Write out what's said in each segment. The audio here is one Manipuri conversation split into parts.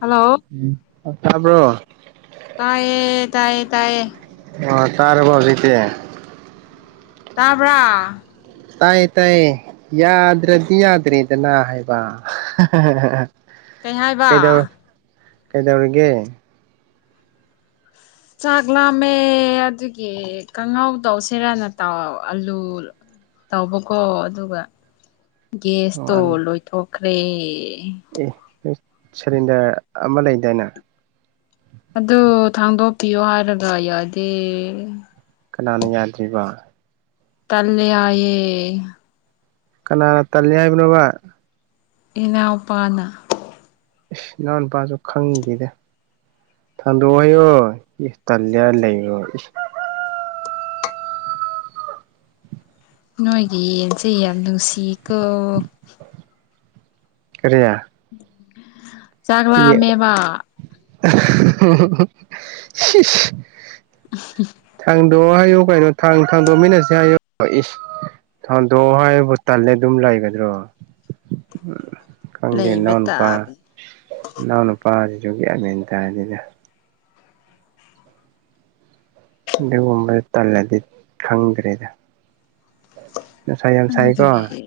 ꯍꯜꯂꯣ ꯐꯥꯕ꯭ꯔꯣ ꯇꯥꯏꯌꯦ ꯇꯥꯏꯌꯦ ꯇꯥꯏꯌꯦ ꯑꯣ ꯇꯥꯔꯕ ꯍꯧꯖꯤꯛꯇꯤ ꯇꯥꯕ꯭ꯔꯥ ꯇꯥꯏꯌꯦ ꯇꯥꯏꯌꯦ ꯌꯥꯗ꯭ꯔꯗꯤ ꯌꯥꯗ꯭ꯔꯦꯗꯅ ꯍꯥꯏꯕ ꯀꯩ ꯍꯥꯏꯕ ꯀꯩꯗꯧ ꯀꯩꯗꯧꯔꯤꯒꯦ ꯆꯥꯛ ꯂꯥꯝꯃꯦ ꯑꯗꯨꯒꯤ ꯀꯥꯡꯍꯥꯎꯗꯧ ꯁꯦꯔꯥꯅ ꯇꯥꯎ ꯑꯂꯨ ꯇꯧꯕꯀꯣ ꯑꯗꯨꯒ ꯒꯦꯁꯇꯣ ꯂꯣꯏꯊꯣꯛꯈ꯭ꯔꯦ ꯑꯦꯣꯏ ꯁꯤꯂꯤꯟꯗꯔ ꯑꯃ ꯂꯩꯗꯥꯏꯅ ꯑꯗꯨ ꯊꯥꯡꯗꯣꯛꯄꯤꯌꯣ ꯍꯥꯏꯔꯒ ꯌꯥꯗꯦ ꯀꯅꯥꯅ ꯌꯥꯗ꯭ꯔꯤꯕ ꯇꯂꯌꯥꯑꯦ ꯀ ꯇꯉ ꯍꯥꯏꯕ ꯏꯅꯥꯎꯄꯥꯅ ꯏꯁ ꯏꯅꯥꯎ ꯅꯨꯄꯥꯁꯨ ꯈꯪꯈꯤꯗ ꯊꯟꯗꯣꯛꯑꯣ ꯍꯥꯏꯌꯣ ꯇꯜꯂꯦ ꯂꯩꯔꯣ ꯅꯣꯏꯒꯤ ꯌꯦꯟꯁꯦ ꯌꯥꯝ ꯅꯨꯡꯁꯤꯀꯣ ꯀꯔꯤꯌꯥ ꯆꯥꯛ ꯂꯝꯃꯦꯕꯥ [unintelligible] ꯊꯥꯡꯗꯣꯑꯣ ꯍꯥꯏꯌꯨ ꯀꯥꯏꯅꯣ ꯊꯥꯡ ꯊꯥꯡꯗꯣꯃꯤꯟꯅꯁꯦ ꯍꯥꯏꯌꯨ ꯏ ꯊꯥꯗꯣꯛ ꯍꯥꯏꯕꯨ ꯇꯜꯂꯦ ꯑꯗꯨꯝ ꯂꯩꯒꯗ꯭ꯔꯣ ꯎ ꯈꯪꯗꯦ ꯅ ꯂꯩꯕ ꯅꯨꯄꯥ ꯇꯥꯕꯅꯤ ꯅꯎ ꯅꯨꯄꯥꯖꯒꯦ ꯃꯇꯗꯗ ꯑꯗꯨꯒꯨꯝꯕꯗ ꯇꯜꯂꯗꯤ ꯈꯪꯈ꯭ꯔꯦꯗ ꯉꯁꯥꯏ ꯌꯥꯝꯝꯁꯥꯏꯀꯣ ꯈꯪꯗ꯭ꯔꯦ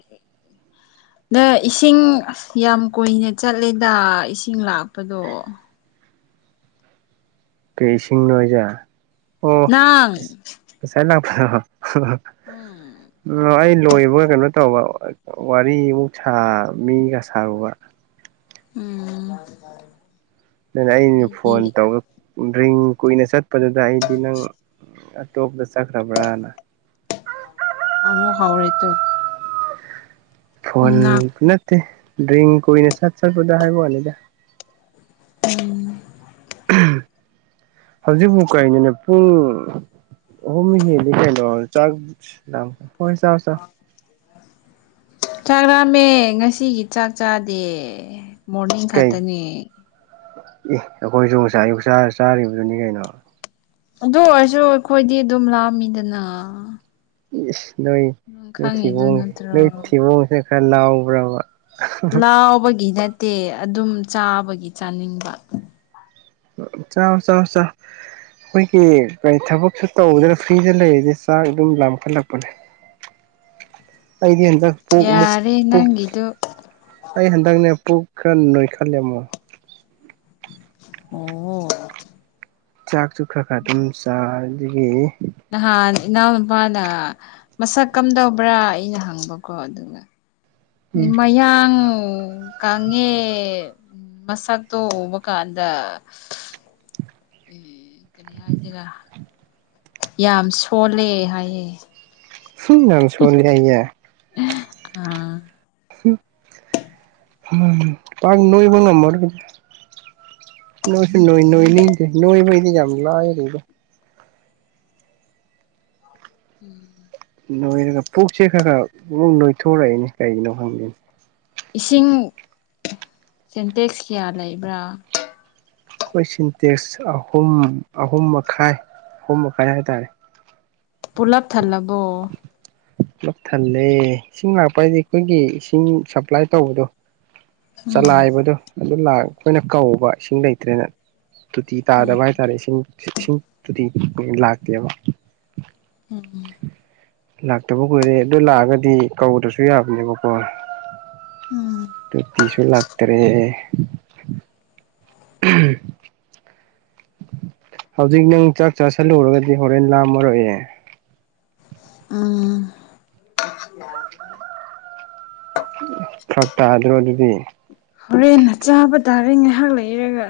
ꯅ ꯏꯁꯤꯡ ꯌꯥꯝ ꯀꯨꯏꯅ ꯆꯠꯂꯦꯗ ꯏꯁꯤꯡ ꯂꯥꯛꯄꯗꯣ ꯀꯩ ꯏꯁꯤꯡ ꯅꯣꯏꯖꯦ ꯑꯣ ꯅꯪ ꯉꯁꯥꯏ ꯂꯥꯛꯄꯗꯣ ꯎꯝ ꯑ [unintelligible] ꯂꯣꯏꯕꯒ ꯀꯩꯅꯣ ꯇꯧꯕ ꯋꯥꯔꯤꯃꯨꯛ ꯁꯥ ꯃꯤꯒ ꯁꯥꯔꯨꯕ ꯎꯝ ꯑꯗꯨꯅ ꯑꯩꯅ ꯐꯣꯟ ꯑꯩꯗꯤ ꯇꯧ ꯗꯔꯤꯡ ꯀꯨꯏꯅ ꯆꯠꯄꯗꯨꯗ ꯑꯩꯗꯤ ꯅꯪ ꯇꯣꯛꯇ ꯆꯠꯈ꯭ꯔꯕ꯭ꯔꯅ ꯑꯃꯨ ꯍꯥꯎꯔꯦꯠꯇꯣ ꯐꯣꯟꯣꯟ ꯅꯠꯇꯦ ꯗ꯭ꯔꯤ ꯀꯅꯦ ꯁꯥꯠ ꯆꯠꯄꯗ ꯍꯥꯏꯕꯅꯤꯗ ꯎꯝ ꯍꯧꯖꯤꯛꯐꯨ ꯀꯩꯅꯣꯅꯦ ꯄꯨꯡ ꯑꯍꯧꯝ ꯍꯦꯜꯂꯦ ꯀꯩꯅꯣꯈ ꯆꯥꯛ ꯉꯥꯡꯕ ꯍꯣꯏ ꯆꯥꯐꯝ ꯆꯥꯔꯣ ꯆꯥꯛꯂꯥꯝꯃꯦ ꯉꯁꯤꯒꯤ ꯆꯥꯛ ꯆꯥꯗꯦ ꯃꯣꯔꯅꯤꯡ ꯈꯛꯇꯅꯦ ꯏ ꯑꯩꯈꯣꯏꯁꯨ ꯉꯁꯥꯏ ꯑꯌꯨꯛ ꯆꯥ ꯆꯥꯔꯤꯕꯗꯨꯅꯤ ꯀꯩꯅꯣ ꯑꯗꯨ ꯑꯣꯏꯔꯁꯨ ꯑꯩꯈꯣꯏꯗꯤ ꯑꯗꯨꯝ ꯂꯥꯝꯃꯤꯗꯅ ꯏꯁ ꯅꯣꯏ ꯅꯪ ꯅꯣꯏ ꯈꯪꯉꯤꯗꯨ ꯊꯤꯕꯣꯡꯁꯤ ꯅꯠꯇ꯭ꯔꯣ ꯅꯣꯏ ꯊꯤꯕꯣꯡꯁꯦ ꯈꯔ ꯂꯥꯎꯕ꯭ꯔꯕ ꯂꯥꯎꯕꯒꯤ ꯅꯠꯇꯦ ꯑꯗꯨꯝ ꯆꯥꯕꯒꯤ ꯆꯥꯅꯤꯡꯕ ꯆꯥꯔꯣ ꯆꯥꯔꯣ ꯆꯥꯔꯣ ꯑꯩꯈꯣꯏꯒꯤ ꯀꯔꯤ ꯊꯕꯛꯁꯨ ꯇꯧꯗꯅ ꯐ꯭ꯔꯤꯗ ꯂꯩꯔꯗꯤ ꯆꯥꯛ ꯑꯗꯨꯝ ꯂꯥꯝꯈꯠꯂꯛꯄꯅꯦ [inaudible] ꯑꯩꯗꯤ ꯍꯟꯗꯛ ꯄꯨꯨꯛ ꯑꯃꯨꯛ ꯌꯥꯔꯦ ꯄꯨꯛ ꯅꯪꯒꯤꯗꯨ ꯑꯩ ꯍꯟꯗꯛꯅꯦ ꯄꯨꯛ ꯈꯔ ꯅꯣꯏꯈꯠꯂꯦ ꯑꯃꯨꯛ ꯑꯣ ꯆꯥꯛꯁꯨ ꯈꯔ ꯈꯔ ꯑꯗꯨꯝ ꯆꯥꯏ ꯑꯗꯒꯤ ꯅꯪꯒꯟ ꯏꯅꯥꯎ ꯅꯤꯄꯥꯅ ꯃꯁꯛ ꯀꯝꯗꯧꯕ꯭ꯔꯥ ꯑꯩꯅ ꯍꯪꯕꯀꯣ ꯑꯗꯨꯒ ꯃꯌꯥꯡ ꯀꯪꯉꯦ ꯎꯝ ꯃꯁꯛꯇꯣ ꯎꯕꯀꯥꯟꯗ ꯎ ꯀꯔꯤ ꯍꯥꯏꯁꯤꯔ ꯌꯥꯝ ꯁꯣꯜꯂꯦ ꯍꯥꯏꯌꯦ ꯎꯝ ꯌꯥꯝ ꯁꯣꯜꯂꯦ ꯍꯥꯏꯑꯦ ꯑꯥ ꯄꯥꯛ ꯅꯣꯏꯕ ꯉꯝꯃꯔꯣꯏꯗ ꯅꯣꯏꯁꯨ ꯅꯣꯏ ꯅꯣꯏꯅꯤꯡꯗꯦ ꯅꯣꯏꯕꯩꯗꯤ ꯌꯥꯝ ꯂꯥꯏꯔꯤꯗ ꯎꯝ [unintelligible] ꯅꯣꯏꯔꯒ ꯄꯨꯛꯁꯦ ꯈꯔ ꯈꯔ ꯑꯃꯨꯛ ꯅꯣꯏꯊꯣꯔꯛꯏꯅꯦ ꯀꯩꯒꯤꯅꯣ ꯈꯪꯗꯦꯅꯦ ꯏꯁꯤꯡ ꯁꯦꯟꯇꯦꯛꯁ ꯀꯌꯥ ꯂꯩꯕ꯭ꯔꯥ ꯑꯩꯈꯣꯏ ꯁꯤꯟꯇꯦꯛꯁ ꯑꯍꯨꯝ ꯑꯍꯨꯝ ꯃꯈꯥꯏ ꯑꯍꯨꯝ ꯃꯈꯥꯏ ꯍꯥꯏꯇꯥꯔꯦ ꯄꯨꯂꯞ ꯊꯜꯂꯕꯣ ꯄꯨꯂꯞ ꯊꯜꯂꯦ ꯏꯁꯤꯡ ꯂꯥꯛꯄ ꯍꯥꯏꯗꯤ ꯑꯩꯈꯣꯏꯒꯤ ꯏꯁꯤꯡ ꯁꯄ꯭ꯂꯥꯏ ꯇꯧꯕꯗꯣ ꯎꯝ ꯆꯂꯥꯏꯕꯗꯣ ꯑꯗꯨ ꯑꯩꯈꯣꯏꯅ ꯀꯧꯕ ꯏꯁꯤꯡ ꯂꯩꯇ꯭ꯔꯦꯅ ꯇꯣꯇꯤ ꯎꯝ ꯇꯥꯗꯕ ꯍꯥꯏꯇꯥꯔꯦ ꯏꯁꯤꯡ ꯏꯁꯤꯡ ꯇꯣꯇꯤ ꯂꯥꯛꯇꯦꯕ ꯎꯝ ꯂꯥꯛꯇꯕ ꯀꯨꯏꯔꯦ ꯑꯗꯨ ꯂꯥꯛꯑꯒꯗꯤ ꯀꯧꯗ꯭ꯔꯁꯨ ꯌꯥꯕꯅꯦꯕꯀꯣ ꯎꯝ ꯇꯣꯇꯤꯁꯨ ꯂꯥꯛꯇꯥꯔꯦ ꯍꯧꯖꯤꯛ ꯅꯪ ꯆꯥꯛ ꯆꯥꯥꯁꯜꯂꯨꯔꯒꯗꯤ ꯍꯣꯔꯦꯟ ꯂꯥꯝꯃꯔꯣꯏꯑꯦ ꯎꯝ ꯐꯤꯔꯛ ꯇꯥꯗ꯭ꯔꯣ ꯑꯗꯨꯗꯤ ꯍꯣꯔꯦꯟꯅ ꯆꯥꯕ ꯇꯥꯔꯦ ꯉꯥꯏꯍꯥꯛ ꯂꯩꯔꯒ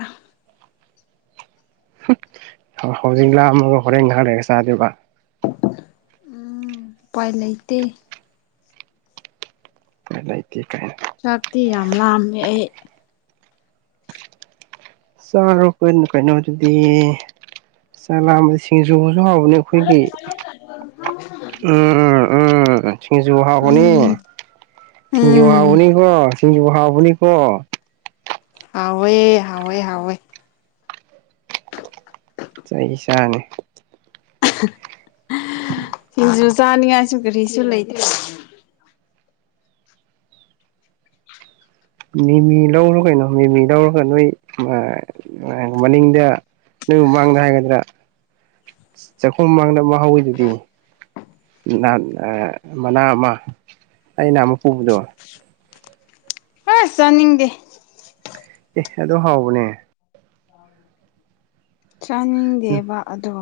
ꯍꯧꯖꯤꯛ ꯂꯥꯝꯃꯒ ꯍꯣꯔꯦꯟ ꯉꯍꯥꯛ ꯂꯩꯔꯒ ꯆꯥꯗꯣꯏꯕ ꯎꯝ ꯎꯄꯥꯏꯂꯩꯇꯦ ꯎꯄꯥꯏꯂꯩꯇꯦ ꯀꯥꯏꯅ ꯆꯥꯛꯇꯤ ꯌꯥꯝ ꯂꯃꯦ ꯑꯩ ꯆꯥꯔꯣ ꯀꯩꯅ ꯀꯩꯅꯣ ꯑꯗꯨꯗꯤ ꯆꯥꯛ ꯂꯥꯝꯕ ꯁꯤꯡꯖꯨ ꯍꯥꯎꯕꯅꯦ ꯑꯩꯈꯣꯏꯒꯤ ꯎꯝ ꯎꯝ ꯎꯝ ꯁꯤꯡꯖꯨ ꯎꯝ ꯁꯤꯡꯖꯨ ꯎꯝ ꯍꯥꯎꯕꯅꯤ ꯀꯣ ꯁꯤꯡꯖꯨ ꯍꯥꯥꯎꯕꯅꯤ ꯀꯣ ꯍꯥꯎꯑꯦ ꯍꯤꯎꯑꯦ ꯍꯥꯎꯑꯦ ꯆꯩ ꯆꯥꯅꯤ [inaudible] ꯨ ꯖꯨ ꯆꯥꯅꯤꯡꯉꯥꯏꯁꯨ ꯀꯔꯤꯁꯨ ꯂꯩꯇꯦ ꯃꯤꯃꯤ ꯂꯧꯔꯣ ꯀꯩꯅꯣ ꯃꯤꯃꯤ ꯂꯧꯔꯒ ꯅꯣꯏ ꯃ ꯃꯅꯤꯡꯗ ꯅꯣꯏ ꯃꯃꯥꯡꯗ ꯍꯥꯏꯒꯗ꯭ꯔꯥ ꯆꯥꯛꯈꯨꯝ ꯃꯥꯡꯗ ꯑꯃ ꯍꯧꯋꯤꯗꯨꯗꯤ ꯅꯍꯥꯟ ꯑ ꯃꯅꯥ ꯑꯃ ꯑꯩ ꯅꯍꯥꯃꯨꯛ ꯄꯨꯕꯗꯣ ꯑꯁ ꯆꯥꯅꯤꯡꯗꯦ ꯑꯦ ꯑꯗꯨ ꯍꯥꯎꯕꯅꯦ ꯆꯥꯅꯤꯡꯗꯦꯕ ꯑꯗꯣ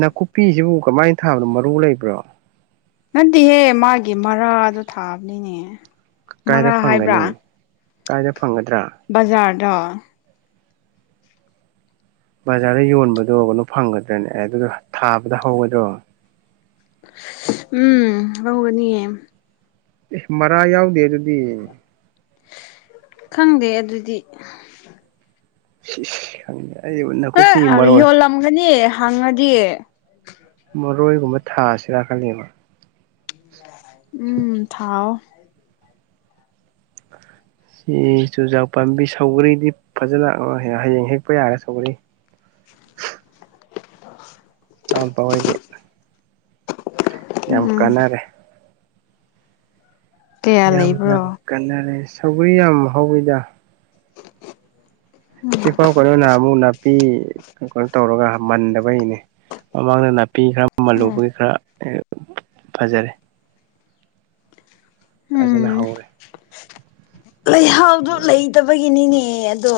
ꯅꯥꯀꯨꯞꯄꯤꯁꯤꯕꯨ ꯀꯃꯥꯏꯅ ꯊꯥꯕꯅꯣ ꯃꯔꯨ ꯂꯩꯕ꯭ꯔꯣ ꯅꯠꯗꯤꯍꯦ ꯃꯥꯒꯤ ꯃꯔꯥꯗꯣ ꯊꯥꯕꯅꯤꯅꯦ ꯃꯔꯥ ꯀꯥꯏꯗ ꯍꯥꯏꯕ꯭ꯔꯥ ꯐꯪꯒꯅꯤ ꯀꯥꯏꯗ ꯐꯪꯒꯗ꯭ꯔꯥ ꯗ꯭ꯔꯥ ꯕꯖꯥꯔꯗ ꯌꯣꯟꯕꯗꯣ ꯀꯩꯅꯣ ꯐꯪꯒꯗ꯭ꯔꯅꯦ ꯑꯦ ꯑꯗꯨꯗꫭ ꯊꯥꯕꯗ ꯍꯧꯒꯗ꯭ꯔꯣ ꯎꯝ ꯍꯧꯒꯅꯤꯌꯦ ꯏꯁ ꯃꯔꯥ ꯌꯥꯎꯗꯦ ꯑꯗꯨꯗꯤ ꯈꯪꯗꯦ ꯑꯗꯨꯗꯤ ꯁꯤ ꯁ ꯈꯪꯗꯦ ꯑꯩꯕꯨ ꯍꯦ ꯅꯥꯀꯨꯞꯄꯤ ꯑꯔꯤ ꯃꯔꯣꯏ ꯌꯣꯜꯂꯝꯒꯅꯤ ꯍꯪꯉꯗꯤ ꯃꯔꯣꯏꯒꯨꯝꯕ ꯊꯥꯁꯤꯔ ꯈꯜꯂꯤꯕ ꯎꯝ ꯊꯥꯎꯑꯣ ꯁꯤ ꯆꯨꯖꯥꯛ ꯄꯥꯝꯕꯤ ꯁꯧꯒꯔꯤꯗꯤ ꯐꯖꯅ ꯑ ꯍꯌꯦꯡ ꯍꯦꯛꯄ ꯌꯥꯔꯦ ꯁꯧꯒꯔꯤ [inaudible] ꯑꯝꯄꯥ ꯍꫭꯏꯒꯤ ꯌꯥꯝ ꯎꯝ ꯀꯥꯟꯅꯔꯦ ꯀꯌꯥ ꯌꯥꯝ ꯌꯥꯝ ꯂꯩꯕ꯭ꯔꯣ ꯀꯟꯅꯔꯦ ꯁꯧꯒꯔꯤ ꯌꯥꯝ ꯍꯧꯋꯤꯗ ꯁꯤꯐꯥꯎ ꯀꯩꯅꯣ ꯅꯍꯥꯃꯨꯛ ꯅꯥꯄꯤ ꯀꯩꯅꯣ ꯇꯧꯔꯒ ꯃꯟꯗꯕꯩꯅꯦ ꯃꯃꯥꯡꯗ ꯅꯥ ꯄꯤ ꯈꯔ ꯎꯝ ꯃꯜꯂꯨꯕꯒꯤ ꯈꯔ ꯑ ꯐꯖꯔꯦ ꯐꯖꯅ ꯍꯧꯔꯦ ꯂꯩꯍꯥꯎꯗꯣ ꯂꯩꯇꯕꯒꯤꯅꯤꯅꯦ ꯑꯗꯣ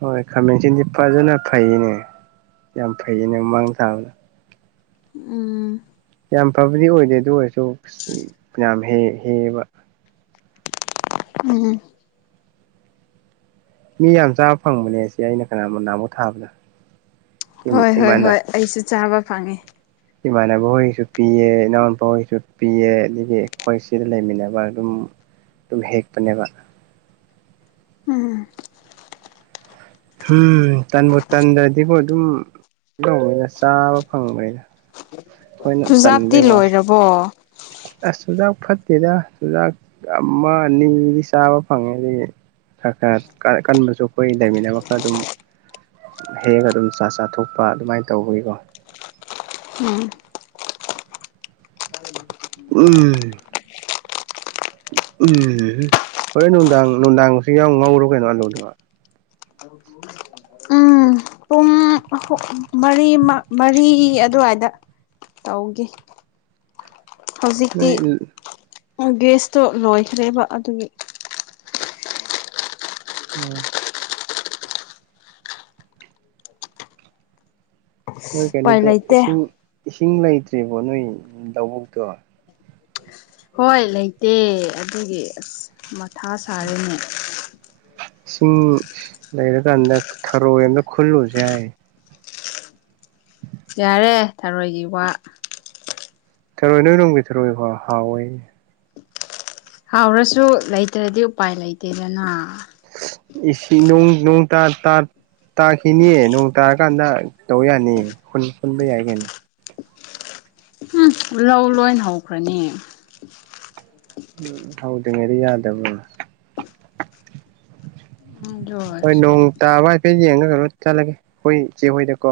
ꯍꯣꯏ ꯈꯥꯃꯦꯟꯁꯤꯟꯗꯤ ꯐꯖꯅ ꯐꯩꯌꯦꯅꯦ ꯌꯥꯝ ꯐꯩꯌꯦꯅꯦ ꯃꯥꯡ ꯊꯥꯕꯗ ꯎꯝ ꯌꯥꯝ ꯐꯕꯗꯤ ꯑꯣꯏꯗꯦ ꯑꯗꯨ ꯑꯣꯏꯔꯁꯨ ꯁꯤ ꯌꯥꯝ ꯍꯦ ꯍꯦꯕ ꯎꯝ ꯃꯤ ꯌꯥꯝ ꯆꯥꯕ ꯐꯪꯕꯅꯦ ꯁꯤ ꯑꯩꯅ ꯀꯅꯥꯕ ꯅꯍꯥꯃꯨꯛ ꯊꯥꯕꯗꫭ ꯍꯣꯏ ꯍꯣꯏ ꯍꯣꯏ ꯑꯩꯁꯨ ꯆꯥꯕ ꯐꯪꯉꯦ ꯏꯃꯥꯟꯅꯕ ꯍꯣꯏꯒꯤꯁꯨ ꯄꯤꯌꯦ ꯏꯅꯥꯎꯅꯨꯄꯥ ꯍꯣꯏꯁꯨ ꯄꯤꯌꯦ ꯑꯗꯒꯤ ꯑꯩꯈꯣꯏ ꯁꯤꯗ ꯂꯩꯃꯤꯟꯅꯕ ꯑꯗꯨꯝ ꯇꯨꯝ ꯍꯦꯛꯄꯅꯦꯕ ꯎꯝ ꯍꯨꯝ ꯇꯟꯕꯨ ꯇꯟꯗ꯭ꯔꯗꯤꯕꫭ ꯑꯗꯨꯝ ꯂꫭꯏꯅ ꯆꯥꯕ ꯐꯪꯕꯅꯤꯗ ꯆꯨꯖꯥꯛꯇꯤ ꯂꯣꯏꯔꯕꯣ ꯑꯁ ꯆꯨꯖꯥꯛ ꯐꯠꯇꯦꯗ ꯆꯨꯖꯥꯛ ꯑꯃ ꯑꯅꯤꯗꯤ ꯆꯥꯕ ꯐꯪꯉꯦ ꯑꯗꯩꯗꯤ ꯈꯔ ꯈꯔ ꯀꯟꯕꯁꯨ ꯑꯩꯈꯣꯏ ꯂꯩꯃꯤꯟꯅꯕ ꯈꯔ ꯑꯗꯨꯝ ꯍꯦꯛꯑꯒ ꯑꯗꯨꯝ ꯆꯥ ꯆꯥꯊꯣꯛꯄ ꯑꯗꯨꯃꯥꯏꯅ ꯇꯧꯕꯒꯤꯀꯣ ꯎꯝ ꯎꯝ ꯎꯝ ꯍꯨꯝ ꯍꯣꯔꯦꯟ ꯅꯨꯡꯗꯥꯡ ꯅꯨꯡꯗꯥꯡꯒꯤꯁꯨ ꯌꯥꯎ ꯉꯧꯔꯣ ꯀꯩꯅꯣ ꯑꯂꯨꯗꫭ ꯎꯝ ꯄꯨꯡ ꯃꯔꯤ ꯃꯔꯤ ꯑꯗꯨꯋꯥꯏꯗ ꯇꯧꯒꯦ ꯍꯧꯖꯤꯛꯇꯤ ꯅꯣꯏ ꯒ꯭ꯂꯤꯁꯇꯣ ꯂꯣꯏꯈ꯭ꯔꯦꯕ ꯑꯗꯨꯒꯤ ꯎꯝ ꯅꯣꯏ ꯎꯄꯥꯏ ꯀꯩꯅꯣꯗꯣ ꯂꯩꯇꯦ ꯏꯁꯤꯡ ꯏꯁꯤꯡ ꯂꯩꯇ꯭ꯔꯤꯕꯣ ꯅꯣꯏ ꯂꯧꯕꯨꯛꯇꯣ ꯍꯣꯏ ꯂꯩꯇꯦ ꯑꯗꯨꯒꯤ ꯑꯁ ꯃꯊꯥ ꯁꯥꯔꯤꯅꯦ ꯏꯁꯤꯡ ꯂꯩꯔꯀꯥꯟꯗ ꯊꯔꯣꯏ ꯑꯝꯇ ꯈꯨꯜꯂꯨꯁꯦ ꯍꯥꯏ ꯌꯥꯔꯦ ꯊꯔꯣꯏꯒꯤ ꯋꯥ ꯊꯔꯣꯏ ꯅꯣꯏ ꯅꯅꯨꯡꯕꯤ ꯊꯔꯣ ꯍ ꯍꯥꯎꯑꯣꯏꯅꯦ ꯍꯥꯎꯔꯁꯨ ꯂꯩꯇ꯭ꯔꯗꯤ ꯎꯄꯥꯏ ꯂꯩꯇꯦꯗꯅ ꯏꯁꯤ ꯅꯣꯡ ꯅꯣꯡ ꯇ ꯇꯔ ꯇꯥꯈꯤꯅꯤꯌꯦ ꯅꯣꯡ ꯇꯥꯔꯀꯥꯟꯗ ꯇꯧꯕ ꯌꯥꯅꯤꯌꯦ ꯈꯨꯟꯕ ꯌꯥꯏ ꯀꯩꯅ ꯎꯝ ꯂꯧ ꯂꯣꯏ ꯍꯧꯈ꯭ꯔꯅꯤ ꯎꯝ ꯍꯧꯗ꯭ꯔꯤꯉꯩꯗ ꯌꯥꯗꯕꯅꯤꯅ ꯑꯗꯨ ꯍꯣꯏ ꯑꯣꯏꯔꯁꯨ ꯅꯣꯡ ꯇꯥꯕ ꯍꯥꯏꯐꯦꯠ ꯌꯦꯡꯉꯒ ꯀꯩꯅꯣ ꯆꯠꯂꯒꯦ ꯑꯩꯈꯣꯏ ꯏꯆꯦ ꯍꯣꯏꯗꯀꯣ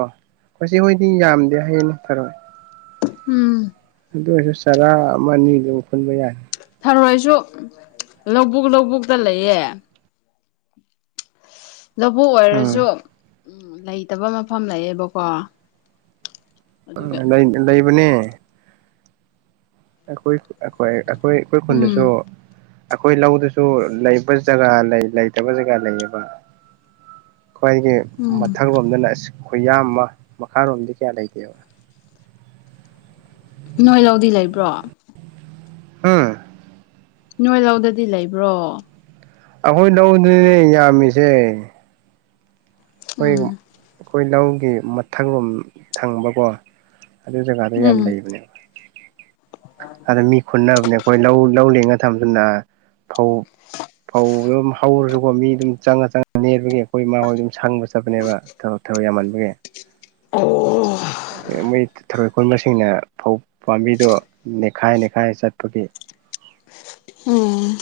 ꯃꯁꯤ ꯍꯣꯏꯗꯤ ꯌꯥꯝꯗꯦ ꯍꯌꯦꯡ ꯊꯔꯦ ꯎꯝ ꯑꯗꯨ ꯑꯣꯏꯔꯁꯨ ꯆꯔꯥ ꯑꯃ ꯑꯅꯤꯗꯨ ꯄꯨꯟꯕ ꯌꯥꯅꯤ ꯐꯔꯣꯏꯁꯨ ꯂꯧꯕꯨꯛ ꯂꯧꯕꯨꯛꯇ ꯂꯩꯌꯦ ꯂꯧꯕꯨ ꯎꯝ ꯑꯣꯏꯔꯁꯨ ꯂꯩꯇꯕ ꯃꯐꯝ ꯂꯩꯌꯦꯦꯕꯀꯣ ꯎꯝ ꯂꯩꯕꯅꯦ ꯑꯩꯈꯣꯏ ꯑꯩꯈꯣꯏ ꯑꯩꯈꯣꯏ ꯑꯩꯈꯣꯏ ꯈꯨꯟꯗꯁꯨ ꯎꯝ ꯑꯩꯈꯣꯏ ꯂꯧꯗꯨꯁꯨ ꯂꯩꯕ ꯖꯒꯥ ꯂꯩ ꯂꯩꯇꯕ ꯖꯒꯥ ꯂꯩꯌꯦꯕ ꯈ꯭ꯋꯥꯏꯒꯤ ꯎꯝ ꯃꯊꯪ ꯂꯣꯝꯗ ꯂꯥꯛꯑꯁꯤ ꯈꯨꯌꯥ ꯑꯃ ꯃꯈꯥꯔꯣꯝꯗꯤ ꯀꯌꯥ ꯂꯩꯇꯦꯕ ꯅꯣꯏ ꯂꯧꯗꯤ ꯂꯩꯕ꯭ꯔꯣ ꯍꯥꯥ ꯅꯣꯏ ꯂꯧꯧꯗꯗꯤ ꯂꯩꯕ꯭ꯔꯣ ꯑꯩꯈꯣꯏ ꯂꯧꯗꯨꯅꯦ ꯌꯥꯝꯃꯤꯁꯦ ꯑꯩꯈꯣꯏ ꯎꯝ ꯑꯩꯈꯣꯏ ꯂꯧꯒꯤ ꯃꯊꯪ ꯂꯣꯝ ꯊꯪꯕꯀꯣ ꯑꯗꯨ ꯖꯒꯥꯗꯣ ꯌꯥꯝ ꯎꯝ ꯂꯩꯕꯅꯦꯕ ꯑꯗ ꯃꯤ ꯈꯨꯟꯅꯅꯕꯅꯦ ꯑꯩꯈꯣꯏ ꯂꯧ ꯂꯧꯤꯡꯉ ꯊꯝꯖꯅ ꯐꯧ ꯐꯧ ꯑꯗꯨꯝ ꯍꯧꯔꯁꯨꯀꯣ ꯃꯤ ꯑꯗꯨꯝ ꯆꯪꯉ ꯆꯪꯉ ꯅꯦꯕꯒꯤ ꯑꯩꯈꯣꯏ ꯏꯃꯥ ꯍꯣꯏ ꯑꯗꯨꯝ ꯁꯪꯕ ꯆꯠꯄꯅꯦꯕ ꯊꯕꯛ ꯊꯕꯛ ꯌꯥꯝꯃꯟꯕꯒꯤ ꯑꯣ ꯃꯣꯏ ꯊꯔꯣꯏ ꯀꯣꯟꯟꯕꯁꯤꯡꯅ ꯐꯧ ꯄꯥꯝꯕꯤꯗꯣ ꯅꯦꯠꯈꯥꯏ ꯅꯦꯈꯥꯏ ꯆꯠꯄꯒꯤ ꯎꯝ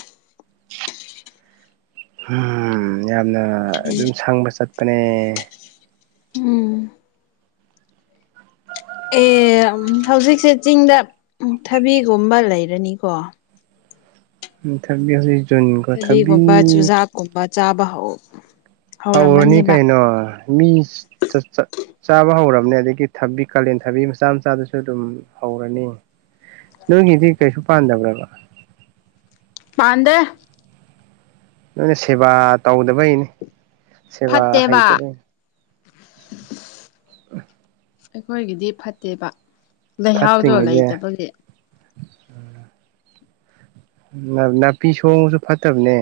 ꯎꯝ ꯌꯥꯝꯅ ꯑꯗꯨꯝ ꯁꯪꯕ ꯆꯠꯄ ꯀ ꯎꯝ ꯑꯦ ꯍꯧꯖꯤꯛꯁꯦ ꯆꯤꯡꯗ ꯊꯕꯤꯒꯨꯝꯕ ꯂꯩꯔꯅꯤꯀꯣ ꯊꯕꯤ ꯍꯧꯖꯤꯛ ꯖꯨꯟꯒꯣ ꯊꯕꯤ ꯆꯥꯕꯧ ꯍꯧꯔꯅꯤ ꯀꯩꯅꯣ ꯃꯤ ꯆꯥꯕ ꯍꯧꯔꯕꯅꯦ ꯑꯗꯒꯤ ꯊꯕꯤ ꯀꯥꯂꯦꯟ ꯊꯕꯤ ꯃꯆꯥ ꯃꯆꯥꯗꯨꯁꯨ ꯑꯗꯨꯝ ꯍꯧꯔꯅꯤ ꯂꯒꯤꯗꯤ ꯀꯩꯁꯨ ꯄꯥꯟꯗꯕ꯭ꯔꯕ ꯍꯗ ꯅꯣꯏꯅ ꯁꯦꯕꯥ ꯇꯧꯗꯕꯩꯅꯦ ꯁꯦꯕꯥ ꯐꯠꯇꯦꯕ ꯍꯥꯏꯗꯕ ꯑꯩꯈꯣꯏꯒꯤꯗꯤ ꯐꯠꯇꯦꯕ ꯂꯩꯍꯥꯎꯗꯣ ꯐꯠꯇ꯭ꯔꯤꯉꯩꯗ ꯂꯩꯇꯕꯒꯤ ꯅꯥꯄꯤ ꯁꯣꯡꯕꯁꯨ ꯐꯠꯇꯕꯅꯦ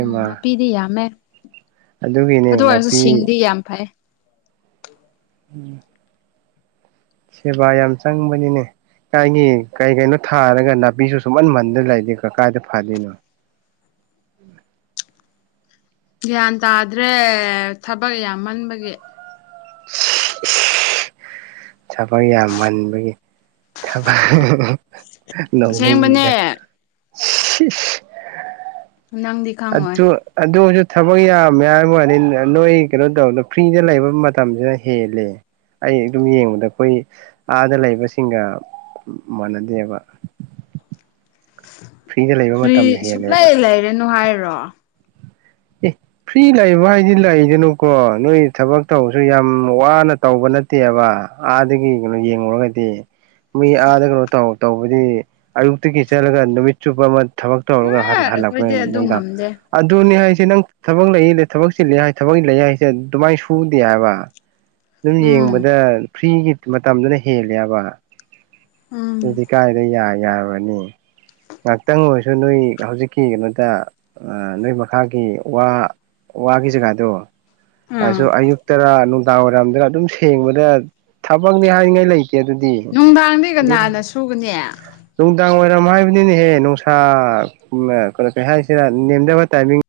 ꯎꯝ ꯅꯥꯄꯤꯗꯤ ꯌꯥꯝꯃꯦ ꯑꯗꯨꯒꯤꯅꯦ ꯑꯗꯨ ꯑꯣꯏꯔꯁꯨ ꯅꯥꯄꯤ ꯁꯤꯡꯗꯤ ꯌꯥꯝ ꯐꯩ ꯎꯝ ꯁꯦꯕꯥ ꯌꯥꯝꯏ ꯆꯪꯕꯅꯤꯅꯦ ꯀꯥꯏꯒꯤ ꯀꯩ ꯀꯩꯅꯣ ꯊꯥꯔꯒ ꯅꯥꯄꯤꯁꯨ ꯁꯨꯝꯍꯟꯃꯟꯗꯅ ꯂꯩꯇꯦ ꯀ ꯀꯥꯏꯗ ꯐꯗꯣꯏꯅꯣ ꯎ ꯎꯝ ꯒ꯭ꯌꯥꯟ ꯇꯥꯗ꯭ꯔꯦ ꯊꯕꯛ ꯌꯥꯝꯃꯟꯕꯒꯤ [inaudible] ꯊꯕꯛ ꯌꯥꯝꯃꯟꯕꯒꯤ ꯊꯕ ꯑꯁꯦꯡꯕꯅꯦ ꯅꯣꯛꯅꯤꯡꯏꯗ ꯁꯤꯁꯁ ꯅꯪꯗꯤ ꯈꯪꯉꯣꯏ ꯑꯗꯨ ꯑꯗꯨꯖꯨ ꯊꯕꯛ ꯌꯥꯝꯃꯦ ꯍꯥꯏꯕꯋꯥꯅꯤ ꯅꯣꯏ ꯀꯩꯅꯣ ꯇꯧꯕꯗ ꯐ꯭ꯔꯤꯗ ꯂꯩꯕ ꯃꯇꯝꯁꯤꯅ ꯍꯦꯜꯂꯦ ꯑꯩ ꯑꯗꯨꯝ ꯌꯦꯡꯕꯗ ꯑꯩꯈꯣꯏ ꯑꯥꯗ ꯂꯩꯕꯁꯤꯡꯒ ꯃꯥꯟꯅꯗꯦꯕ ꯐ꯭ꯔꯤꯗ ꯂꯩꯕ ꯐ꯭ꯔꯤ ꯃꯇꯝꯅ ꯍꯦꯜꯂꯦꯕ ꯁꯨꯡꯂꯩ ꯂꯩꯔꯅꯨ ꯍꯥꯏꯔꯣ ꯑꯦ ꯐ꯭ꯔꯤ ꯂꯩꯕ ꯍꯥꯏꯗꯤ ꯂꯩꯗꯅꯨꯀꯣ ꯅꯣꯏ ꯊꯕꯛ ꯇꯧꯕꯁꯨ ꯌꯥꯝ ꯋꯥꯅ ꯇꯧꯕꯅꯤ ꯅꯠꯇꯦꯕ ꯑꯥꯗꯒꯤ ꯀꯩꯅꯣ ꯌꯦꯡꯂꯡꯉꯨꯔꯒꯗꯤ ꯃꯤ ꯑꯥꯗ ꯀꯩꯅꯣ ꯇ ꯇꯧꯕꯗꯤ ꯑꯌꯨꯛꯇꯒꯤ ꯆꯠꯂꯒ ꯅꯨꯃꯤꯠ ꯆꯨꯞꯄ ꯑꯃ ꯊꯕꯛ ꯇꯧꯔꯒ ꯑꯩꯈꯣꯏꯗꯤ ꯑꯗꯨ ꯍꯜꯂꯛꯄꯅꯤꯗ ꯉꯝꯗꯦ ꯑꯗꯨꯅꯤ ꯍꯥꯏ ꯁꯤ ꯅꯪ ꯊꯕꯛ ꯂꯩ ꯊꯕꯛ ꯆꯤꯂꯦ ꯍꯥꯏ ꯊꯕꯛ ꯂꯩ ꯍꯥꯏꯁꯦ ꯑꯗꯨꯃꯥꯏꯅ ꯁꯨꯗꯦ ꯍꯥꯏꯕ ꯑꯗꯨꯝ ꯎꯝ ꯌꯦꯡꯕꯗ ꯐ꯭ꯔꯤꯒꯤ ꯃꯇꯝꯗꯨꯅ ꯍꯦꯜꯂꯦꯕ ꯎꯝ ꯑꯗꯨꯗꯤ ꯀꯥꯏꯗ ꯌꯥ ꯌꯥꯕꯅꯤ ꯉꯥꯏꯍꯥꯛꯇꯪ ꯑꯣꯏꯔꯁꯨ ꯅꯣꯏ ꯍꯧꯖꯤꯛꯀꯤ ꯀꯩꯅꯣꯗ ꯅꯣꯏ ꯃꯈꯥꯒꯤ ꯋꯥ ꯋꯥꯒꯤ ꯖꯒꯥꯗꯣ ꯎꯝ ꯑꯗꯨꯁꯨ ꯑꯌꯨꯛꯇꯔ ꯅꯨꯡꯗꯥꯡ ꯋꯥꯏꯔꯝ ꯑꯗꯨꯅ ꯑꯗꯨꯝ ꯁꯦꯡꯕꯗ ꯊꯕꯛꯅꯤ ꯍꯥꯏꯔꯤꯉꯥꯏ ꯂꯩ ꯇꯦ ꯑꯗꯨꯗꯤ ꯅꯨꯡꯗꯥꯡꯗꯤ ꯀꯅꯥꯅ ꯌꯨꯝ ꯁꯨꯒꯅꯤ ꯅꯨꯡꯗꯥꯡ ꯋꯥꯔꯝ ꯍꯥꯏꯕꯅꯤꯅꯍꯦ ꯅꯨꯡꯁꯥ ꯀꯩꯅ ꯀꯩ ꯍꯥꯏꯁꯤꯔ ꯅꯦꯝꯗꯕ ꯇꯥꯏꯃꯤꯡ